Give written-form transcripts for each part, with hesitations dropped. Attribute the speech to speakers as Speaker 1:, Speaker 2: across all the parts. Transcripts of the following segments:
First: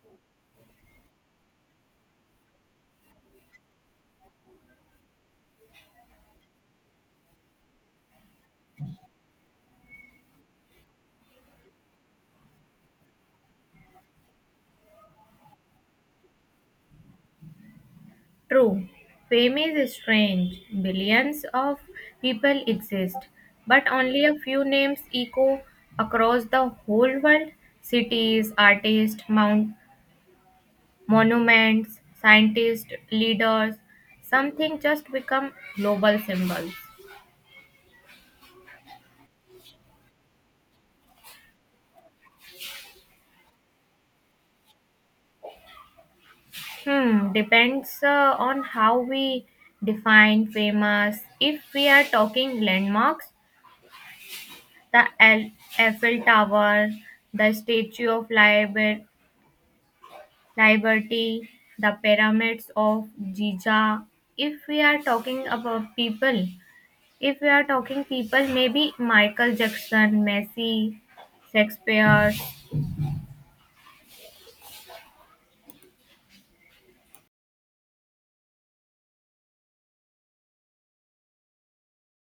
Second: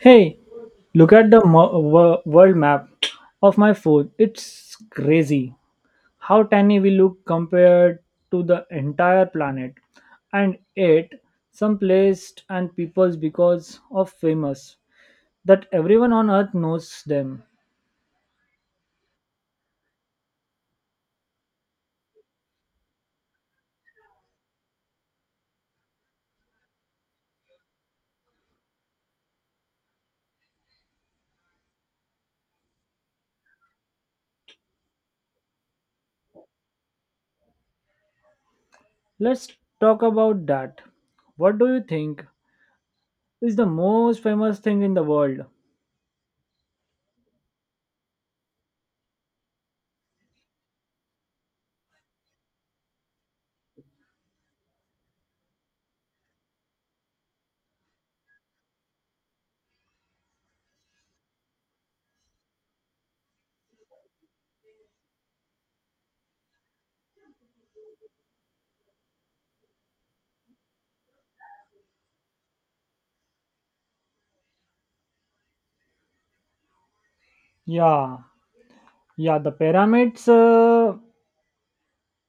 Speaker 1: Hey, look at the world map of my phone. It's crazy how tiny we look compared to the entire planet. And yet, some places and peoples because of famous that everyone on earth knows them.
Speaker 2: True, fame is strange. Billions of people exist, but only a few names echo across the whole world. Cities, artists, monuments, scientists, leaders, something just become global symbols.
Speaker 1: Let's talk about that. What do you think is the most famous thing in the world?
Speaker 2: Hmm, depends on how we define famous. If we are talking landmarks, the Eiffel Tower, the Statue of Liberty, the pyramids of Giza. If we are talking about people, If we are talking people, maybe Michael Jackson, Messi, Shakespeare.
Speaker 1: Yeah, yeah, the pyramids.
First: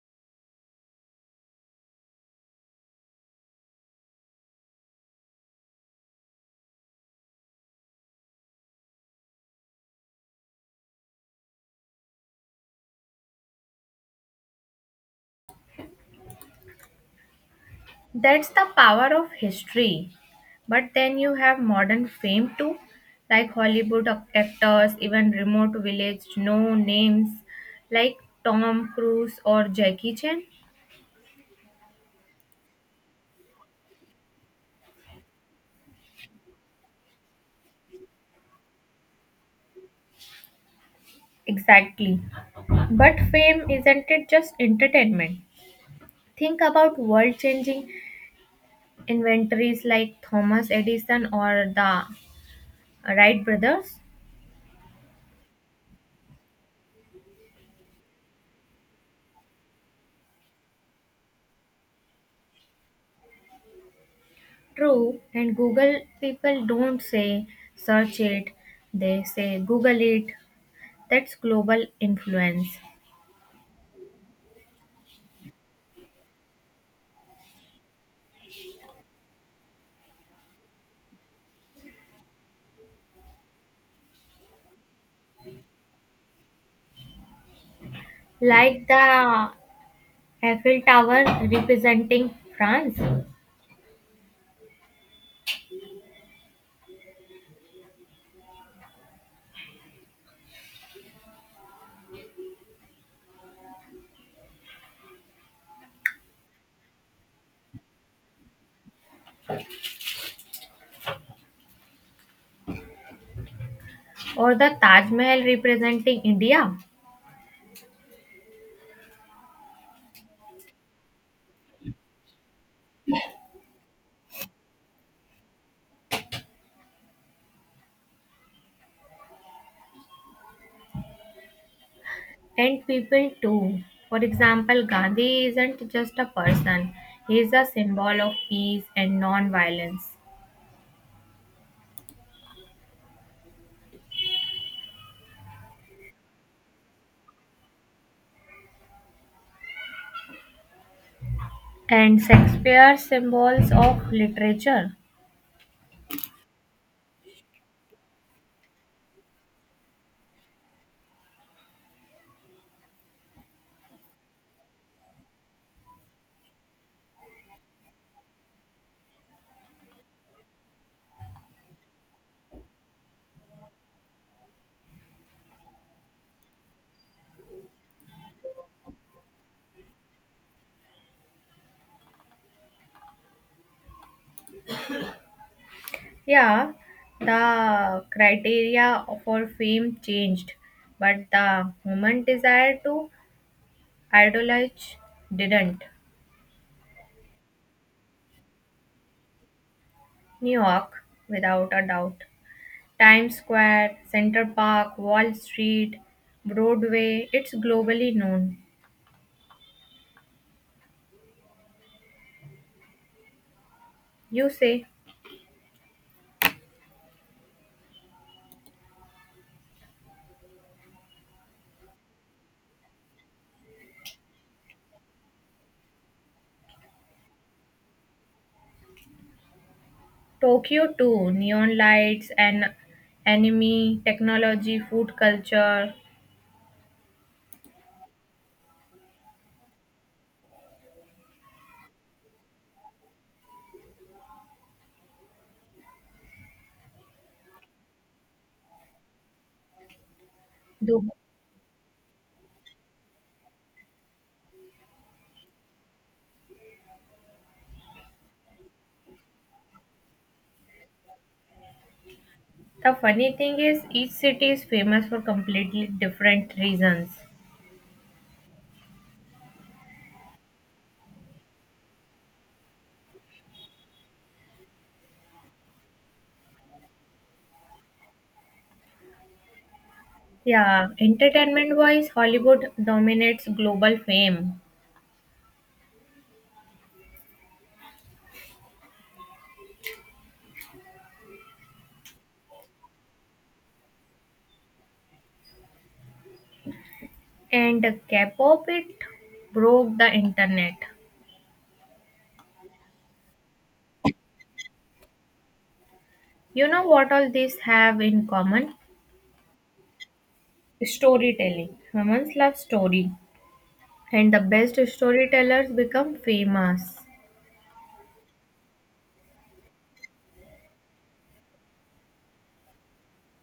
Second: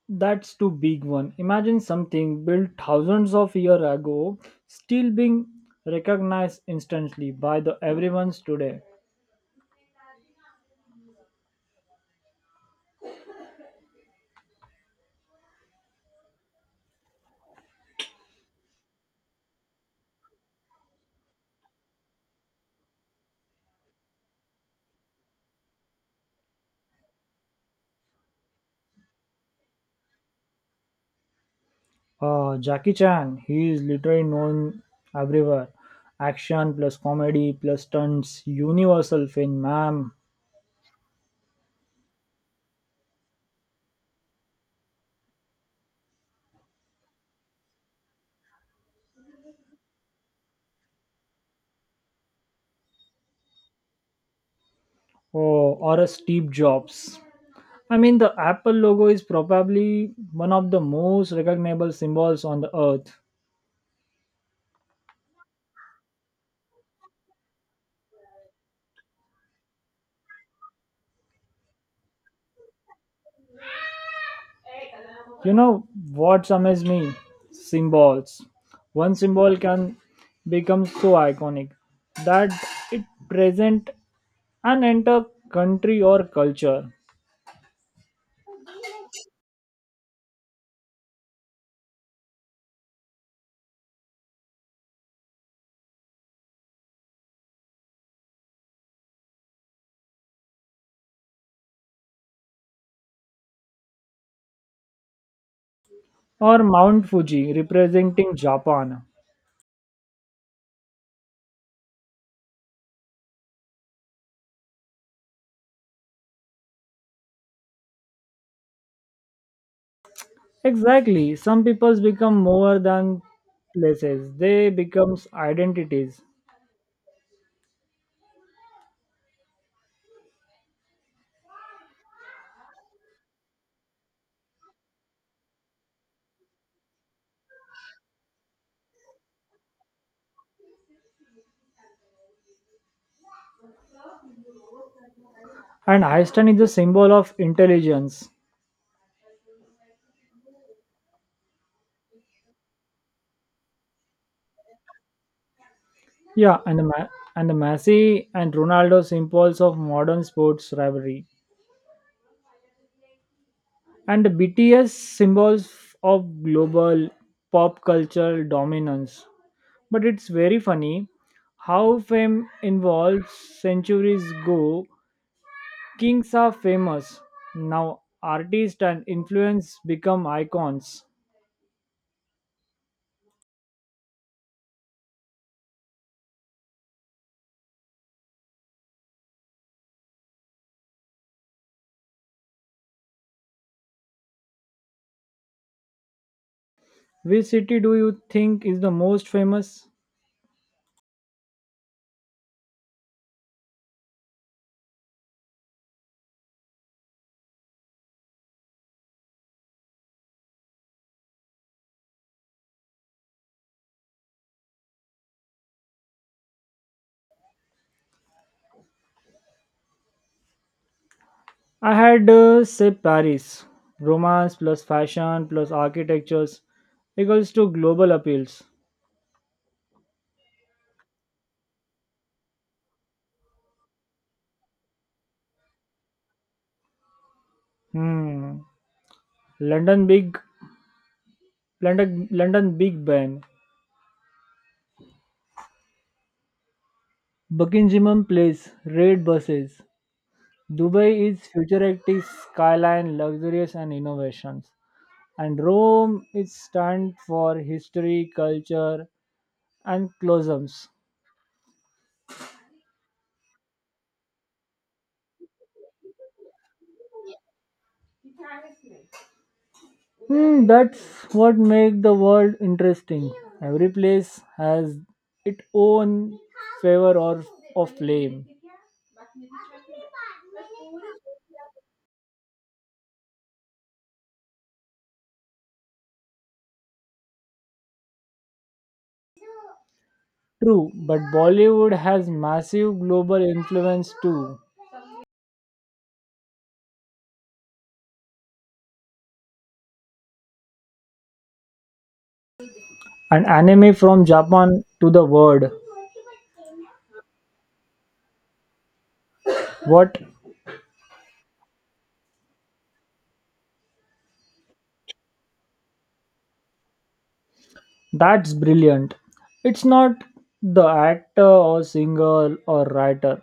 Speaker 1: That's too big one. Imagine something built thousands of years ago still being recognized instantly by the everyone's today.
Speaker 2: That's the power of history. But then you have modern fame too, like Hollywood actors, even remote village, no names, like Tom Cruise or Jackie Chan.
Speaker 1: Jackie Chan, he is literally known everywhere. Action plus comedy plus stunts, universal film, ma'am.
Speaker 2: Exactly. But fame isn't it just entertainment? Think about world changing inventories like Thomas Edison or the Wright brothers.
Speaker 1: Oh, or a Steve Jobs. I mean, the Apple logo is probably one of the most recognizable symbols on the earth.
Speaker 2: True, and Google, people don't say search it, they say Google it. That's global influence.
Speaker 1: You know what amazed me? Symbols. One symbol can become so iconic that it present an entire country or culture.
Speaker 2: Like the Eiffel Tower representing France
Speaker 1: Or Mount Fuji representing Japan.
Speaker 2: or the Taj Mahal representing India,
Speaker 1: Exactly. Some peoples become more than places. They become identities.
Speaker 2: and people too. For example, Gandhi isn't just a person, he is a symbol of peace and non violence.
Speaker 1: And Einstein is the symbol of intelligence.
Speaker 2: And Shakespeare symbols of literature.
Speaker 1: Yeah, and the Messi and Ronaldo symbols of modern sports rivalry. And BTS symbols of global pop culture dominance. But it's very funny how fame involves centuries ago. Kings are famous. Now artists and influence become icons.
Speaker 2: Yeah, the criteria for fame changed, but the human desire to idolize didn't.
Speaker 1: Which city do you think is the most famous?
Speaker 2: New York, without a doubt. Times Square, Central Park, Wall Street, Broadway, it's globally known. You say
Speaker 1: I had said Paris. Romance plus fashion plus architectures equals to global appeals.
Speaker 2: Tokyo too, neon lights and anime, technology, food culture.
Speaker 1: Hmm. London big London Big Ben, Buckingham Place, red buses. Dubai is futuristic skyline, luxurious and innovations. And Rome is stand for history, culture, and cloisons.
Speaker 2: The funny thing is, each city is famous for completely different reasons.
Speaker 1: Hmm, that's what makes the world interesting. Every place has its own favor or of flame.
Speaker 2: Yeah, entertainment wise, Hollywood dominates global fame,
Speaker 1: True, but Bollywood has massive global influence too.
Speaker 2: and K pop, it broke the internet.
Speaker 1: And anime from Japan to the world.
Speaker 2: You know what all these have in common?
Speaker 1: What?
Speaker 2: Storytelling. Humans love story, and the best storytellers become famous.
Speaker 1: That's brilliant. It's not the actor or singer or writer,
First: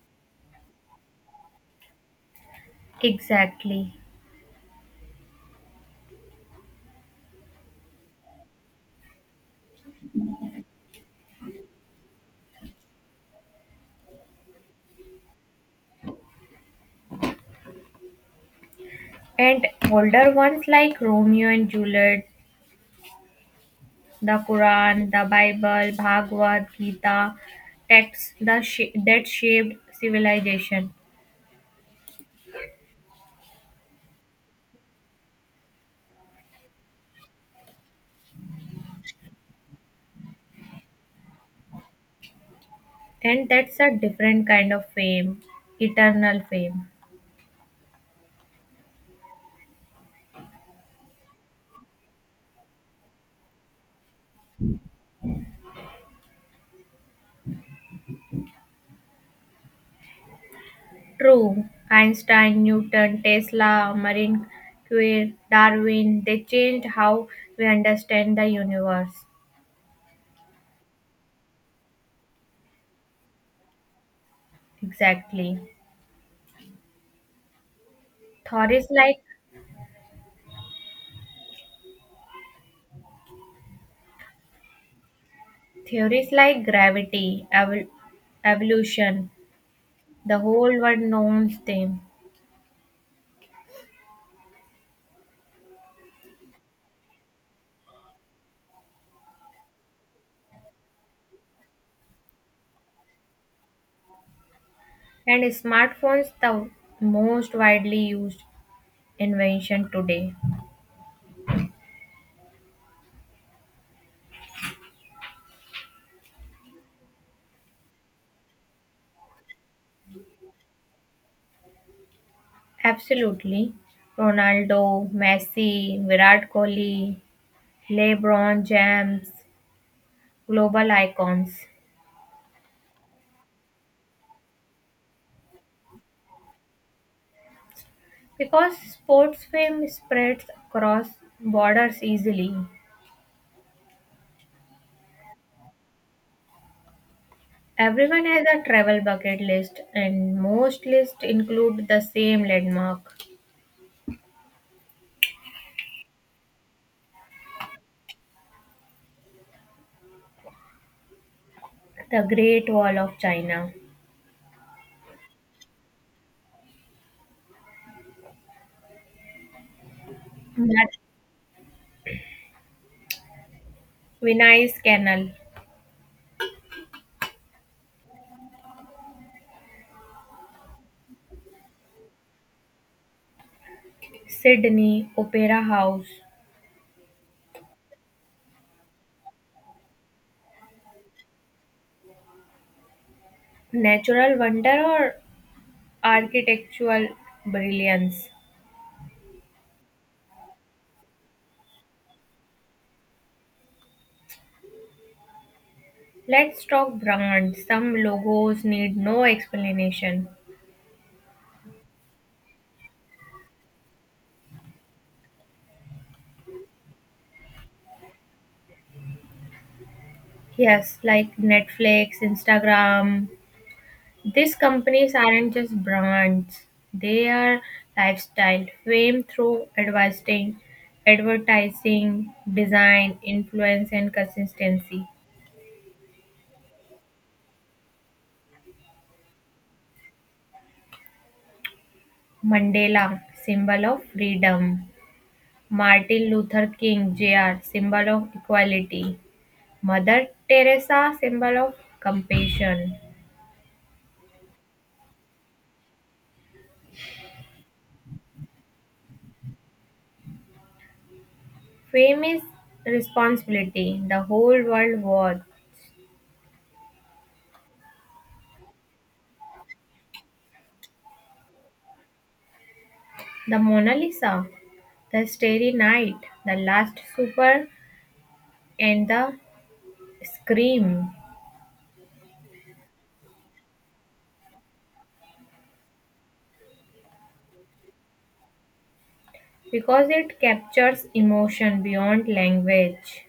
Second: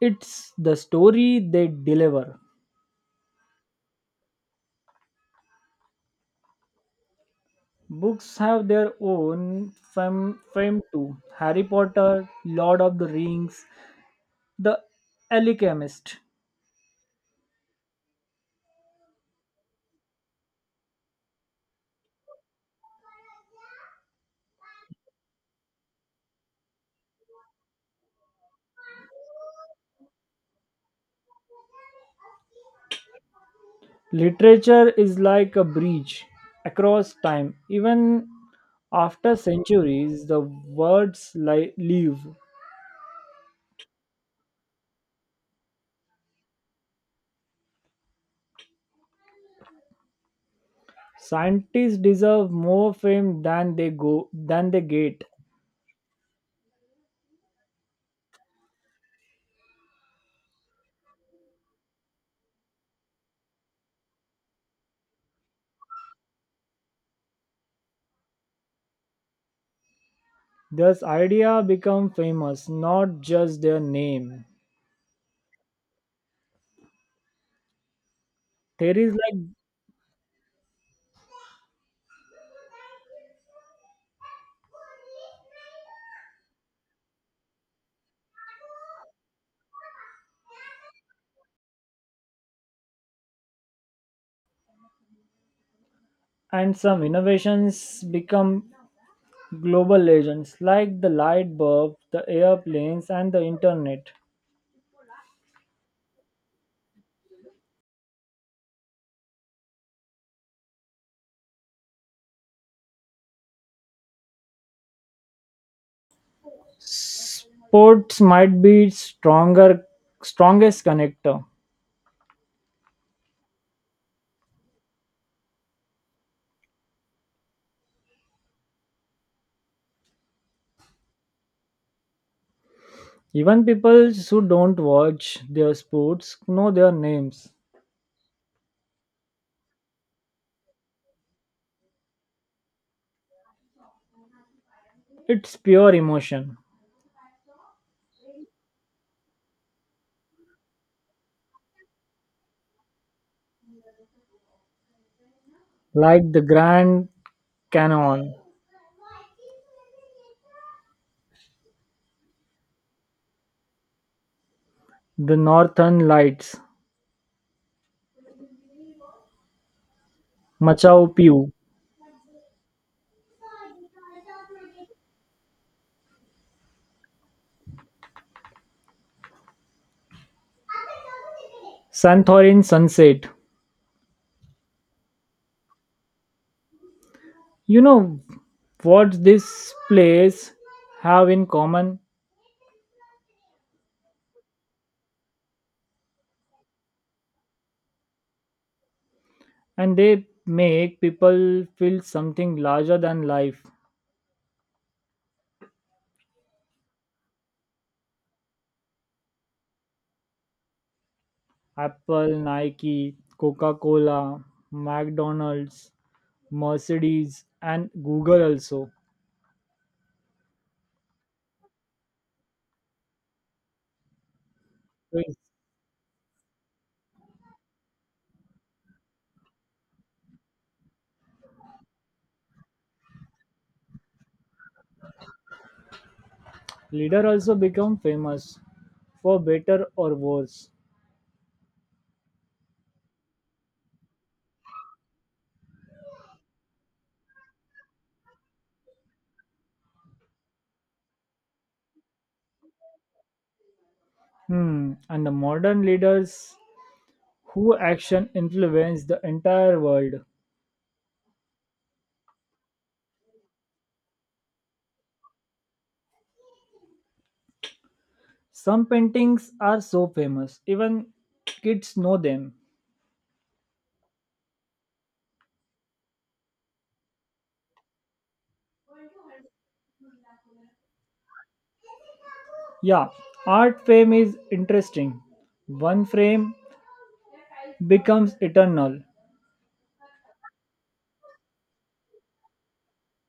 Speaker 1: it's the story they deliver.
Speaker 2: Exactly.
Speaker 1: Books have their own fame too. Harry Potter, Lord of the Rings, The Alchemist.
Speaker 2: And older ones like Romeo and Juliet, the Quran, the Bible, Bhagavad Gita, texts that shaped civilization.
Speaker 1: Literature is like a bridge across time. Even after centuries, the words live.
Speaker 2: And that's a different kind of fame, eternal fame.
Speaker 1: Scientists deserve more fame than they get.
Speaker 2: True, Einstein, Newton, Tesla, Marie Curie, Darwin, they changed how we understand the universe.
Speaker 1: Thus, idea become famous, not just their name.
Speaker 2: Exactly. Theories
Speaker 1: Theories
Speaker 2: like
Speaker 1: like
Speaker 2: Theories like gravity, evolution, the whole world knows them.
Speaker 1: and some innovations become global legends, like the light bulb, the airplanes, and the internet.
Speaker 2: And smartphones, the most widely used invention today.
Speaker 1: Sports might be stronger strongest connector.
Speaker 2: Absolutely. Ronaldo, Messi, Virat Kohli, LeBron James, global icons.
Speaker 1: Even people who don't watch their sports know their names.
Speaker 2: Because sports fame spreads across borders easily.
Speaker 1: It's pure emotion.
Speaker 2: Everyone has a travel bucket list and most lists include the same landmark,
Speaker 1: Like the Grand Canyon,
Speaker 2: the Great Wall of China,
Speaker 1: the Northern Lights,
Speaker 2: that
Speaker 1: Machao Picchu,
Speaker 2: Venice Canal,
Speaker 1: Santorin Sunset.
Speaker 2: Sydney Opera House.
Speaker 1: You know what this place have in common
Speaker 2: Natural wonder or architectural brilliance?
Speaker 1: and they make people feel something larger than life.
Speaker 2: Let's talk brands. Some logos need no explanation.
Speaker 1: Apple, Nike, Coca Cola, McDonald's, Mercedes, and Google also.
Speaker 2: Yes, like Netflix, Instagram. These companies
Speaker 1: So his
Speaker 2: aren't just brands, they are lifestyle. Fame through advertising, design, influence, and consistency.
Speaker 1: leader also become famous for better or worse.
Speaker 2: Mandela, symbol of freedom. Martin Luther King Jr., symbol of equality. Mother Teresa, symbol of compassion.
Speaker 1: Hmm. And the modern leaders who action influence the entire world.
Speaker 2: Fame is responsibility. The whole world was.
Speaker 1: Some paintings are so famous, even kids know them.
Speaker 2: The Mona Lisa, the Starry Night, the Last Supper, and the Scream.
Speaker 1: Yeah, art fame is interesting. One frame becomes eternal.
Speaker 2: Because it captures emotion beyond language.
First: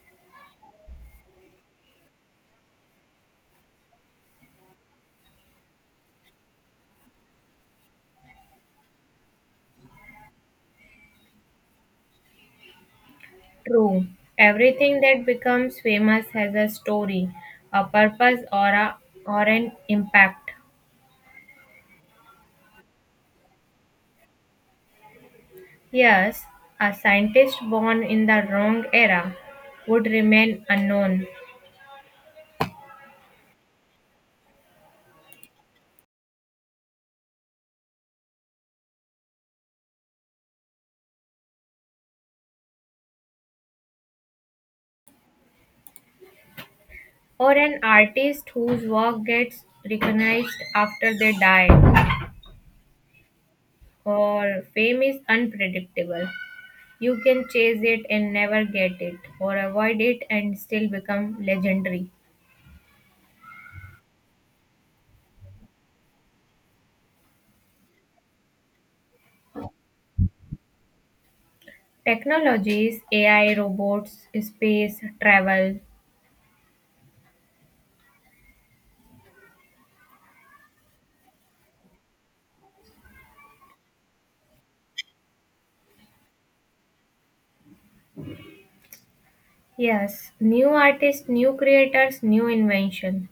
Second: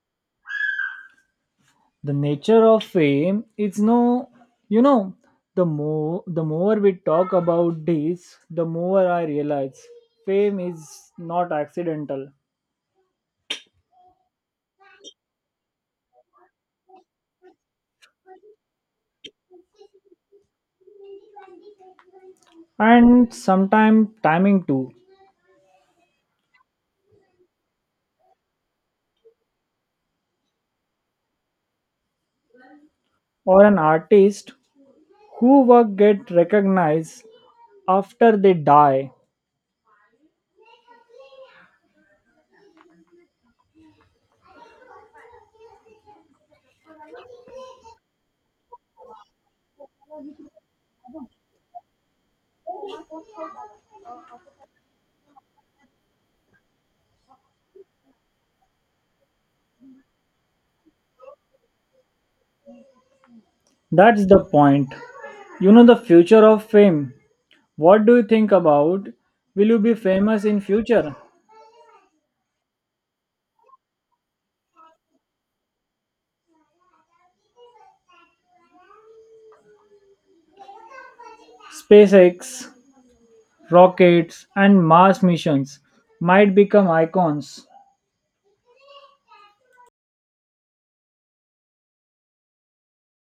Speaker 1: The nature of fame is no, you know, the more we talk about this, the more I realize fame is not accidental.
Speaker 2: True. Everything that becomes famous has a story, a purpose, or an impact.
Speaker 1: And sometimes timing too,
Speaker 2: Yes, a scientist born in the wrong era would remain unknown,
Speaker 1: or an artist who work get recognized after they die.
Speaker 2: or an artist whose work gets recognized after they die, or fame is unpredictable. You can chase it and never get it, or avoid it and still become legendary.
Speaker 1: That's the point, you know, the future of fame. What do you think about, will you be famous in future?
Speaker 2: Technologies, AI, robots, space, travel.
Speaker 1: SpaceX rockets, and Mars missions might become icons.
Speaker 2: Yes, new artists, new creators, new inventions.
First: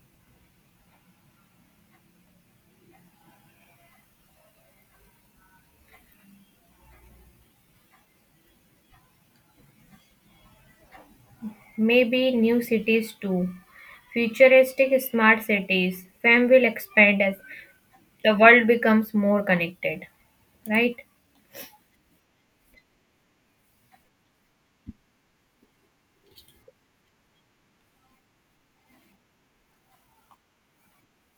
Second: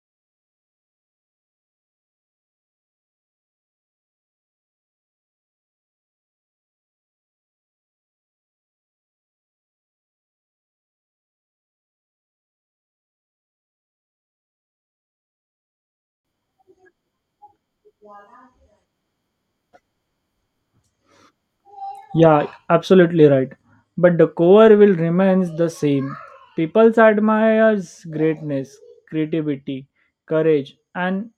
Speaker 2: Maybe new cities too. Futuristic smart cities. Fame will expand as the world becomes more connected. Right?
Speaker 1: Yeah, absolutely right. But the core will remains the same. People admires greatness, creativity, courage, and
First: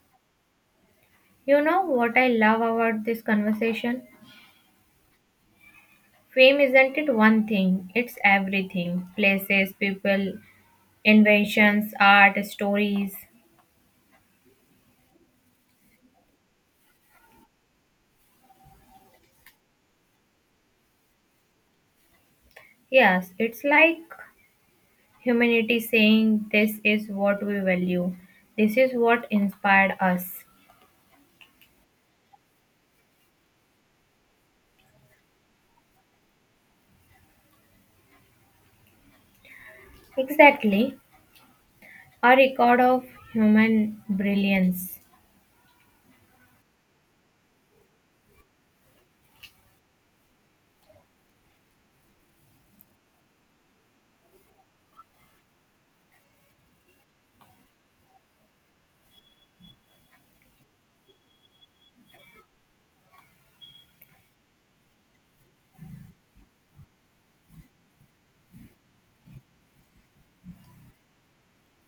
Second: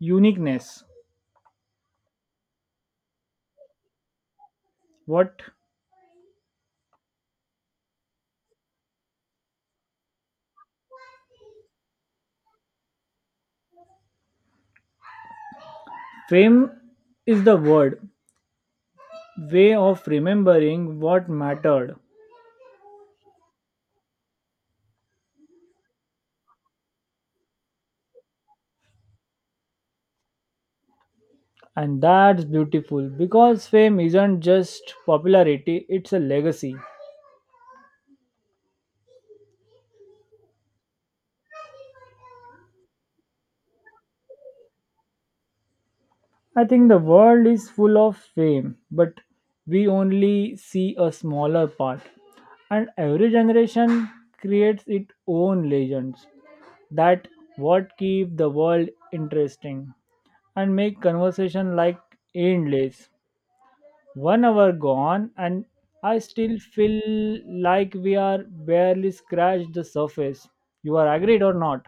Speaker 1: uniqueness.
Speaker 2: You know what I love about this conversation?
Speaker 1: What?
Speaker 2: Fame isn't it one thing, it's everything. Places, people, inventions, art, stories.
Speaker 1: Fame is the word way of remembering what mattered,
Speaker 2: Yes, it's like humanity saying this is what we value, this is what inspired us.
Speaker 1: and that's beautiful because fame isn't just popularity; it's a legacy.
Speaker 2: Exactly. A record of human brilliance.
Speaker 1: I think the world is full of fame, but we only see a smaller part. And every generation creates its own legends that what keep the world interesting and make conversation like endless. 1 hour gone and I still feel like we are barely scratched the surface. You are agreed or not?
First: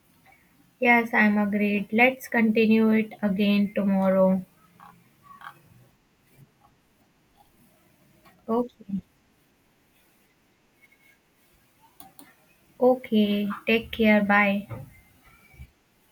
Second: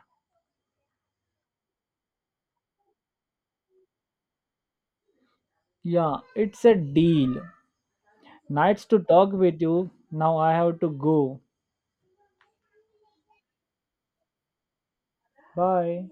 Speaker 2: Yes, I'm agreed. Let's continue it again tomorrow.
Speaker 1: Yeah, it's a deal. Nice to
Speaker 2: Okay.
Speaker 1: talk with you. Now I have to go.
Speaker 2: Okay. Take care. Bye.
Speaker 1: Bye.